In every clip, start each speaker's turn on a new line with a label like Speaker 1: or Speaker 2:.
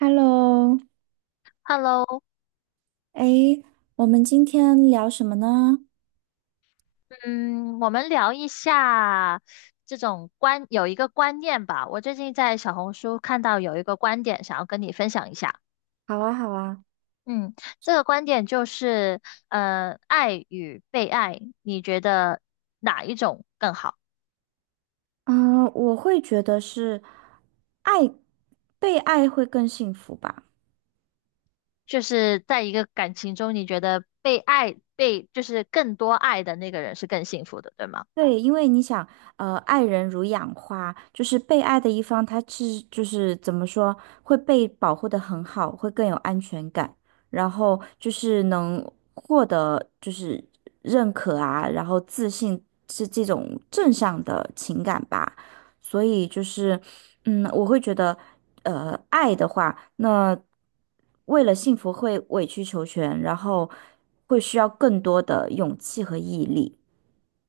Speaker 1: Hello，
Speaker 2: Hello，
Speaker 1: 哎，我们今天聊什么呢？
Speaker 2: 嗯，我们聊一下这种观，有一个观念吧。我最近在小红书看到有一个观点，想要跟你分享一下。
Speaker 1: 好啊，好啊，
Speaker 2: 嗯，这个观点就是，爱与被爱，你觉得哪一种更好？
Speaker 1: 嗯、我会觉得是爱，被爱会更幸福吧。
Speaker 2: 就是在一个感情中，你觉得被爱，被就是更多爱的那个人是更幸福的，对吗？
Speaker 1: 对，因为你想，爱人如养花，就是被爱的一方，他是就是怎么说，会被保护的很好，会更有安全感，然后就是能获得就是认可啊，然后自信是这种正向的情感吧。所以就是，嗯，我会觉得，爱的话，那为了幸福会委曲求全，然后会需要更多的勇气和毅力。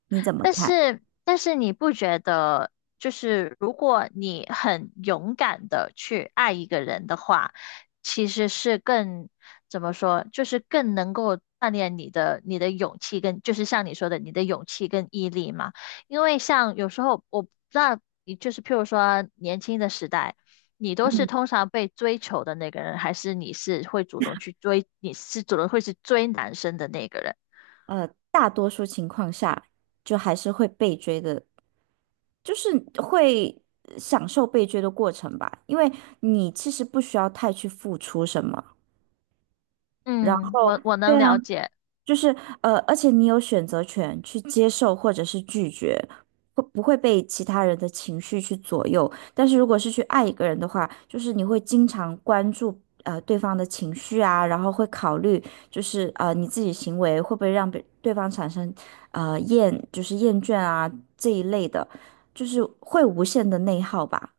Speaker 1: 你怎么
Speaker 2: 但
Speaker 1: 看？
Speaker 2: 是，但是你不觉得，就是如果你很勇敢的去爱一个人的话，其实是怎么说，就是更能够锻炼你的勇气跟，就是像你说的，你的勇气跟毅力嘛。因为像有时候我不知道，你就是譬如说年轻的时代，你都是
Speaker 1: 嗯
Speaker 2: 通常被追求的那个人，还是你是会主动去追，你是主动会去追男生的那个人？
Speaker 1: 大多数情况下，就还是会被追的，就是会享受被追的过程吧，因为你其实不需要太去付出什么，然
Speaker 2: 嗯，
Speaker 1: 后。
Speaker 2: 我
Speaker 1: 对
Speaker 2: 能
Speaker 1: 啊。
Speaker 2: 了解。
Speaker 1: 就是,而且你有选择权去接受或者是拒绝，会不会被其他人的情绪去左右？但是如果是去爱一个人的话，就是你会经常关注对方的情绪啊，然后会考虑就是你自己行为会不会让别对方产生呃厌就是厌倦啊这一类的，就是会无限的内耗吧。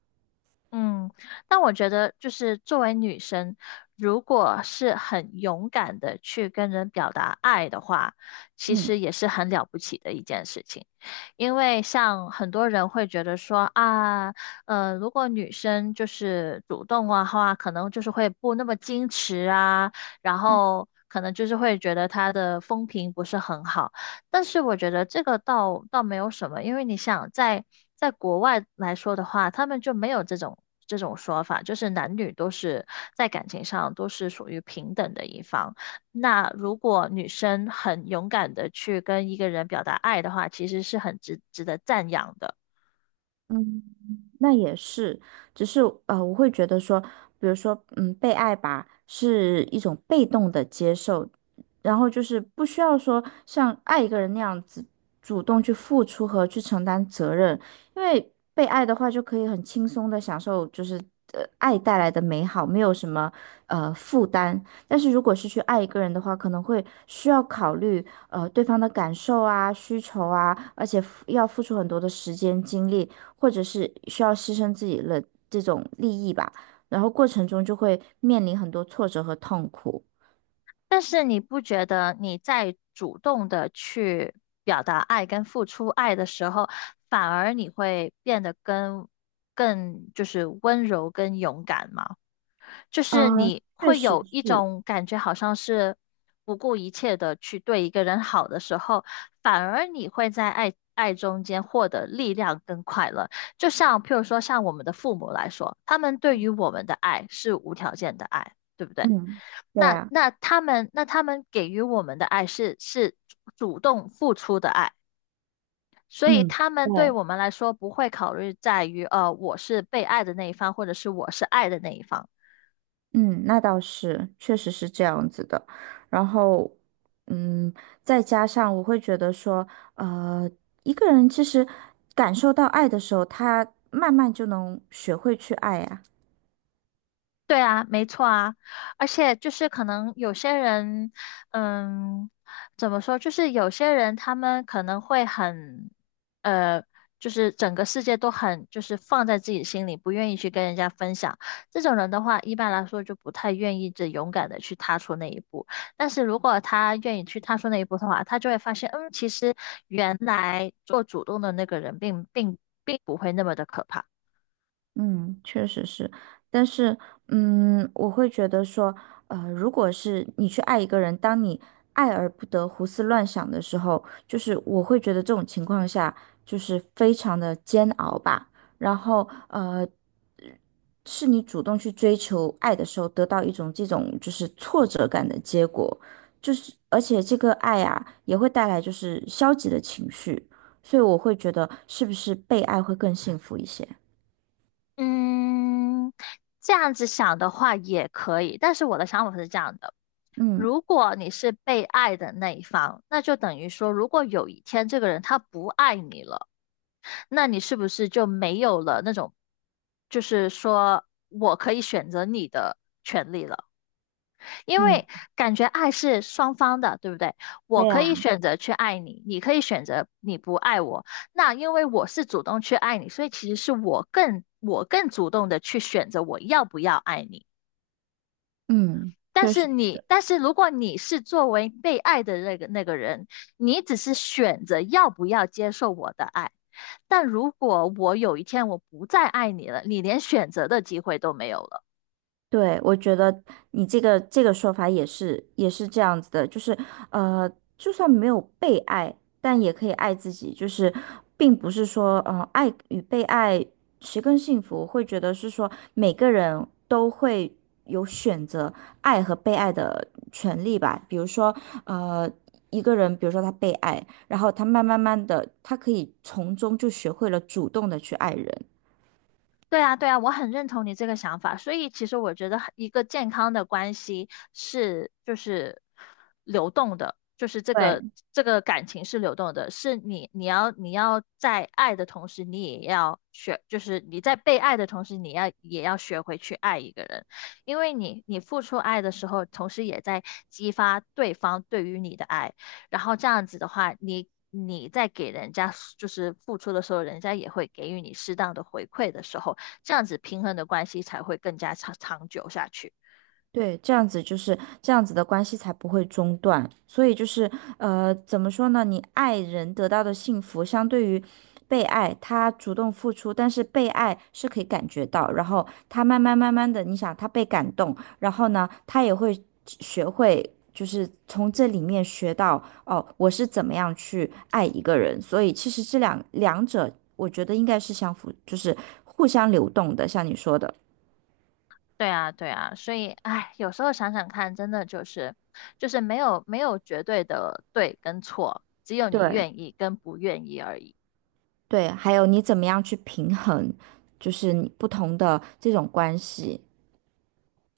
Speaker 2: 嗯，但我觉得就是作为女生，如果是很勇敢的去跟人表达爱的话，其实也是很了不起的一件事情。因为像很多人会觉得说啊，如果女生就是主动的话，可能就是会不那么矜持啊，然后可能就是会觉得她的风评不是很好。但是我觉得这个倒没有什么，因为你想在国外来说的话，他们就没有这种说法，就是男女都是在感情上都是属于平等的一方。那如果女生很勇敢的去跟一个人表达爱的话，其实是很值得赞扬的。
Speaker 1: 嗯。那也是，只是我会觉得说，比如说，嗯，被爱吧，是一种被动的接受，然后就是不需要说像爱一个人那样子主动去付出和去承担责任，因为被爱的话就可以很轻松的享受，就是爱带来的美好，没有什么负担。但是如果是去爱一个人的话，可能会需要考虑对方的感受啊、需求啊，而且付要付出很多的时间精力。或者是需要牺牲自己的这种利益吧，然后过程中就会面临很多挫折和痛苦。
Speaker 2: 但是你不觉得你在主动的去表达爱跟付出爱的时候，反而你会变得跟更就是温柔跟勇敢吗？就
Speaker 1: 啊，
Speaker 2: 是你
Speaker 1: 确
Speaker 2: 会
Speaker 1: 实
Speaker 2: 有一
Speaker 1: 是，
Speaker 2: 种感觉，好像是不顾一切的去对一个人好的时候，反而你会在爱中间获得力量跟快乐。就像譬如说，像我们的父母来说，他们对于我们的爱是无条件的爱，对不对？
Speaker 1: 嗯，对
Speaker 2: 那
Speaker 1: 啊，
Speaker 2: 那他们那他们给予我们的爱是主动付出的爱。所以
Speaker 1: 嗯，
Speaker 2: 他们
Speaker 1: 对，
Speaker 2: 对我们来说不会考虑在于，我是被爱的那一方，或者是我是爱的那一方。
Speaker 1: 嗯，那倒是，确实是这样子的。然后，嗯，再加上我会觉得说，呃，一个人其实感受到爱的时候，他慢慢就能学会去爱呀。
Speaker 2: 对啊，没错啊，而且就是可能有些人，嗯，怎么说，就是有些人他们可能会很，呃，就是整个世界都很就是放在自己心里，不愿意去跟人家分享。这种人的话，一般来说就不太愿意这勇敢的去踏出那一步。但是如果他愿意去踏出那一步的话，他就会发现，嗯，其实原来做主动的那个人并不会那么的可怕。
Speaker 1: 嗯，确实是，但是，嗯，我会觉得说，如果是你去爱一个人，当你爱而不得、胡思乱想的时候，就是我会觉得这种情况下就是非常的煎熬吧。然后，是你主动去追求爱的时候，得到一种这种就是挫折感的结果，就是而且这个爱啊，也会带来就是消极的情绪，所以我会觉得是不是被爱会更幸福一些？
Speaker 2: 嗯，这样子想的话也可以，但是我的想法是这样的：
Speaker 1: 嗯，
Speaker 2: 如果你是被爱的那一方，那就等于说，如果有一天这个人他不爱你了，那你是不是就没有了那种，就是说我可以选择你的权利了？因
Speaker 1: 嗯，
Speaker 2: 为感觉爱是双方的，对不对？
Speaker 1: 对
Speaker 2: 我可以
Speaker 1: 呀。
Speaker 2: 选择去爱你，你可以选择你不爱我。那因为我是主动去爱你，所以其实是我更主动的去选择我要不要爱你。
Speaker 1: 嗯，
Speaker 2: 但
Speaker 1: 确
Speaker 2: 是
Speaker 1: 实，
Speaker 2: 你，但是如果你是作为被爱的那个人，你只是选择要不要接受我的爱。但如果我有一天我不再爱你了，你连选择的机会都没有了。
Speaker 1: 对，我觉得你这个说法也是这样子的，就是呃，就算没有被爱，但也可以爱自己，就是并不是说，爱与被爱谁更幸福，我会觉得是说每个人都会有选择爱和被爱的权利吧。比如说，呃，一个人，比如说他被爱，然后他慢慢慢的，他可以从中就学会了主动的去爱人。
Speaker 2: 对啊，对啊，我很认同你这个想法。所以其实我觉得很一个健康的关系是就是流动的，就是这个
Speaker 1: 对。
Speaker 2: 这个感情是流动的，是你要在爱的同时，你也要学，就是你在被爱的同时，你要也要学会去爱一个人，因为你付出爱的时候，同时也在激发对方对于你的爱，然后这样子的话，你。你在给人家就是付出的时候，人家也会给予你适当的回馈的时候，这样子平衡的关系才会更加长久下去。
Speaker 1: 对，这样子就是这样子的关系才不会中断。所以就是，呃，怎么说呢？你爱人得到的幸福，相对于被爱，他主动付出，但是被爱是可以感觉到，然后他慢慢慢慢的，你想他被感动，然后呢，他也会学会，就是从这里面学到，哦，我是怎么样去爱一个人。所以其实这两两者，我觉得应该是相符，就是互相流动的，像你说的。
Speaker 2: 对啊，对啊，所以哎，有时候想想看，真的就是就是没有绝对的对跟错，只有你
Speaker 1: 对，
Speaker 2: 愿意跟不愿意而已。
Speaker 1: 对，还有你怎么样去平衡，就是你不同的这种关系。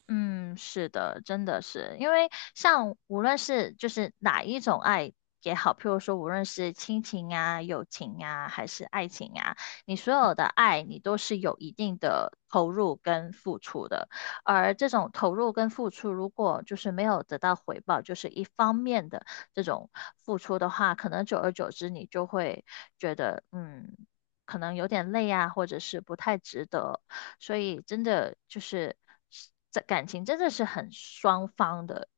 Speaker 2: 嗯，是的，真的是，因为像无论是就是哪一种爱也好，譬如说无论是亲情啊、友情啊，还是爱情啊，你所有的爱你都是有一定的投入跟付出的，而这种投入跟付出如果就是没有得到回报，就是一方面的这种付出的话，可能久而久之你就会觉得，嗯，可能有点累啊，或者是不太值得，所以真的就是这感情真的是很双方的。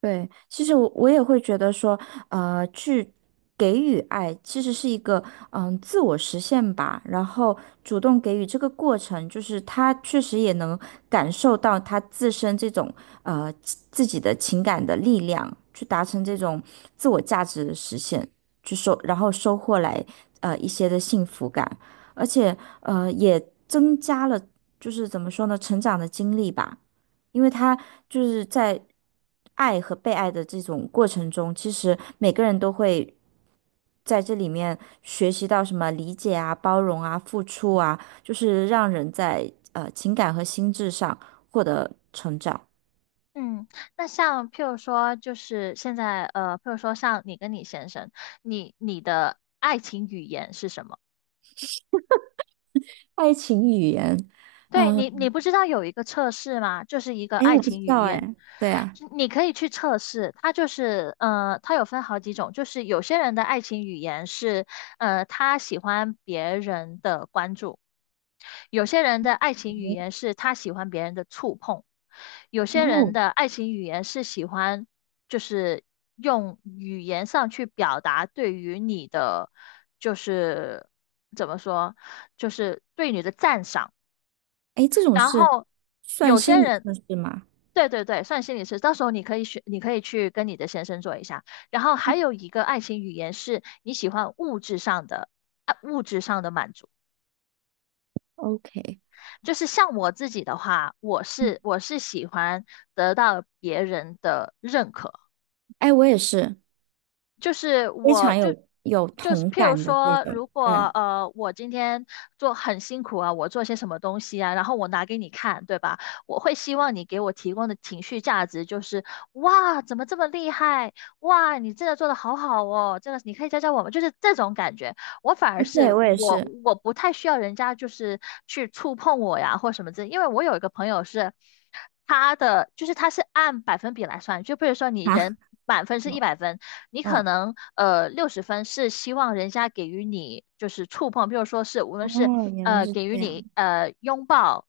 Speaker 1: 对，其实我也会觉得说，去给予爱其实是一个嗯自我实现吧。然后主动给予这个过程，就是他确实也能感受到他自身这种自己的情感的力量，去达成这种自我价值的实现，然后收获来一些的幸福感，而且也增加了就是怎么说呢，成长的经历吧。因为他就是在爱和被爱的这种过程中，其实每个人都会在这里面学习到什么理解啊、包容啊、付出啊，就是让人在情感和心智上获得
Speaker 2: 嗯，那像譬如说，就是现在呃，譬如说像你跟你先生，你你的爱情语言是什么？
Speaker 1: 爱情语言。
Speaker 2: 对你，
Speaker 1: 嗯，
Speaker 2: 你不知道有一个测试吗？就是一个
Speaker 1: 哎，
Speaker 2: 爱
Speaker 1: 我不知
Speaker 2: 情语
Speaker 1: 道
Speaker 2: 言，
Speaker 1: 哎，对啊，
Speaker 2: 你可以去测试。它就是，它有分好几种，就是有些人的爱情语言是，他喜欢别人的关注，有些人的爱情语言是他喜欢别人的触碰，有些人
Speaker 1: 哦，
Speaker 2: 的爱情语言是喜欢，就是用语言上去表达对于你的，就是怎么说，就是对你的赞赏。
Speaker 1: 哎，这种
Speaker 2: 然
Speaker 1: 是
Speaker 2: 后
Speaker 1: 算
Speaker 2: 有
Speaker 1: 心
Speaker 2: 些
Speaker 1: 理
Speaker 2: 人，
Speaker 1: 测试吗
Speaker 2: 对对对，算心理师，到时候你可以选，你可以去跟你的先生做一下。然后还有一个爱情语言是你喜欢物质上的，啊，物质上的满足。
Speaker 1: ？OK,
Speaker 2: 就是像我自己的话，我
Speaker 1: 嗯
Speaker 2: 是我是喜欢得到别人的认可。
Speaker 1: 哎，我也是
Speaker 2: 就是
Speaker 1: 非常有同
Speaker 2: 譬如
Speaker 1: 感的这
Speaker 2: 说，
Speaker 1: 种，
Speaker 2: 如果
Speaker 1: 对，
Speaker 2: 我今天做很辛苦啊，我做些什么东西啊，然后我拿给你看，对吧？我会希望你给我提供的情绪价值就是哇，怎么这么厉害？哇，你真的做的好好哦，真的，是你可以教教我们，就是这种感觉。我反而
Speaker 1: 哎，
Speaker 2: 是
Speaker 1: 对我也
Speaker 2: 我
Speaker 1: 是。
Speaker 2: 我不太需要人家就是去触碰我呀或什么之类，因为我有一个朋友是。他的就是他是按百分比来算，就比如说 你
Speaker 1: 啊，
Speaker 2: 人满分是一
Speaker 1: 嗯
Speaker 2: 百分，你可
Speaker 1: 嗯，
Speaker 2: 能60分是希望人家给予你就是触碰，比如说是无论是
Speaker 1: 哦，原来是
Speaker 2: 给予
Speaker 1: 这
Speaker 2: 你
Speaker 1: 样。
Speaker 2: 拥抱、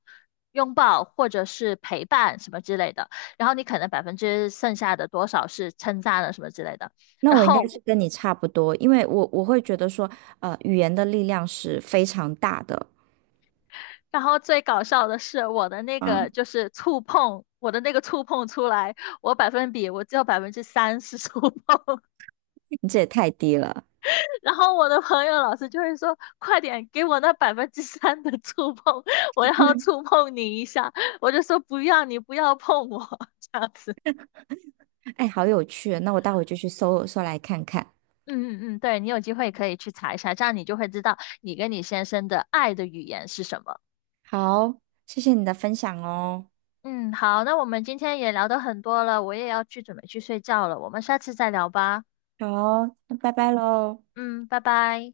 Speaker 2: 拥抱或者是陪伴什么之类的，然后你可能百分之剩下的多少是称赞了什么之类的，
Speaker 1: 那
Speaker 2: 然
Speaker 1: 我应该
Speaker 2: 后
Speaker 1: 是跟你差不多，因为我会觉得说，语言的力量是非常大的。
Speaker 2: 然后最搞笑的是我的那个
Speaker 1: 嗯，
Speaker 2: 就是触碰，我的那个触碰出来，我百分比我只有百分之三是触碰。
Speaker 1: 你这也太低了。
Speaker 2: 然后我的朋友老师就会说：“快点给我那百分之三的触碰，我要触碰你一下。”我就说：“不要，你不要碰我。这样子。
Speaker 1: 哎，好有趣哦，那我待会就去搜搜来看看。
Speaker 2: 嗯嗯嗯，对，你有机会可以去查一下，这样你就会知道你跟你先生的爱的语言是什么。
Speaker 1: 好，谢谢你的分享哦。
Speaker 2: 嗯，好，那我们今天也聊得很多了，我也要去准备去睡觉了，我们下次再聊吧。
Speaker 1: 好，那拜拜喽。
Speaker 2: 嗯，拜拜。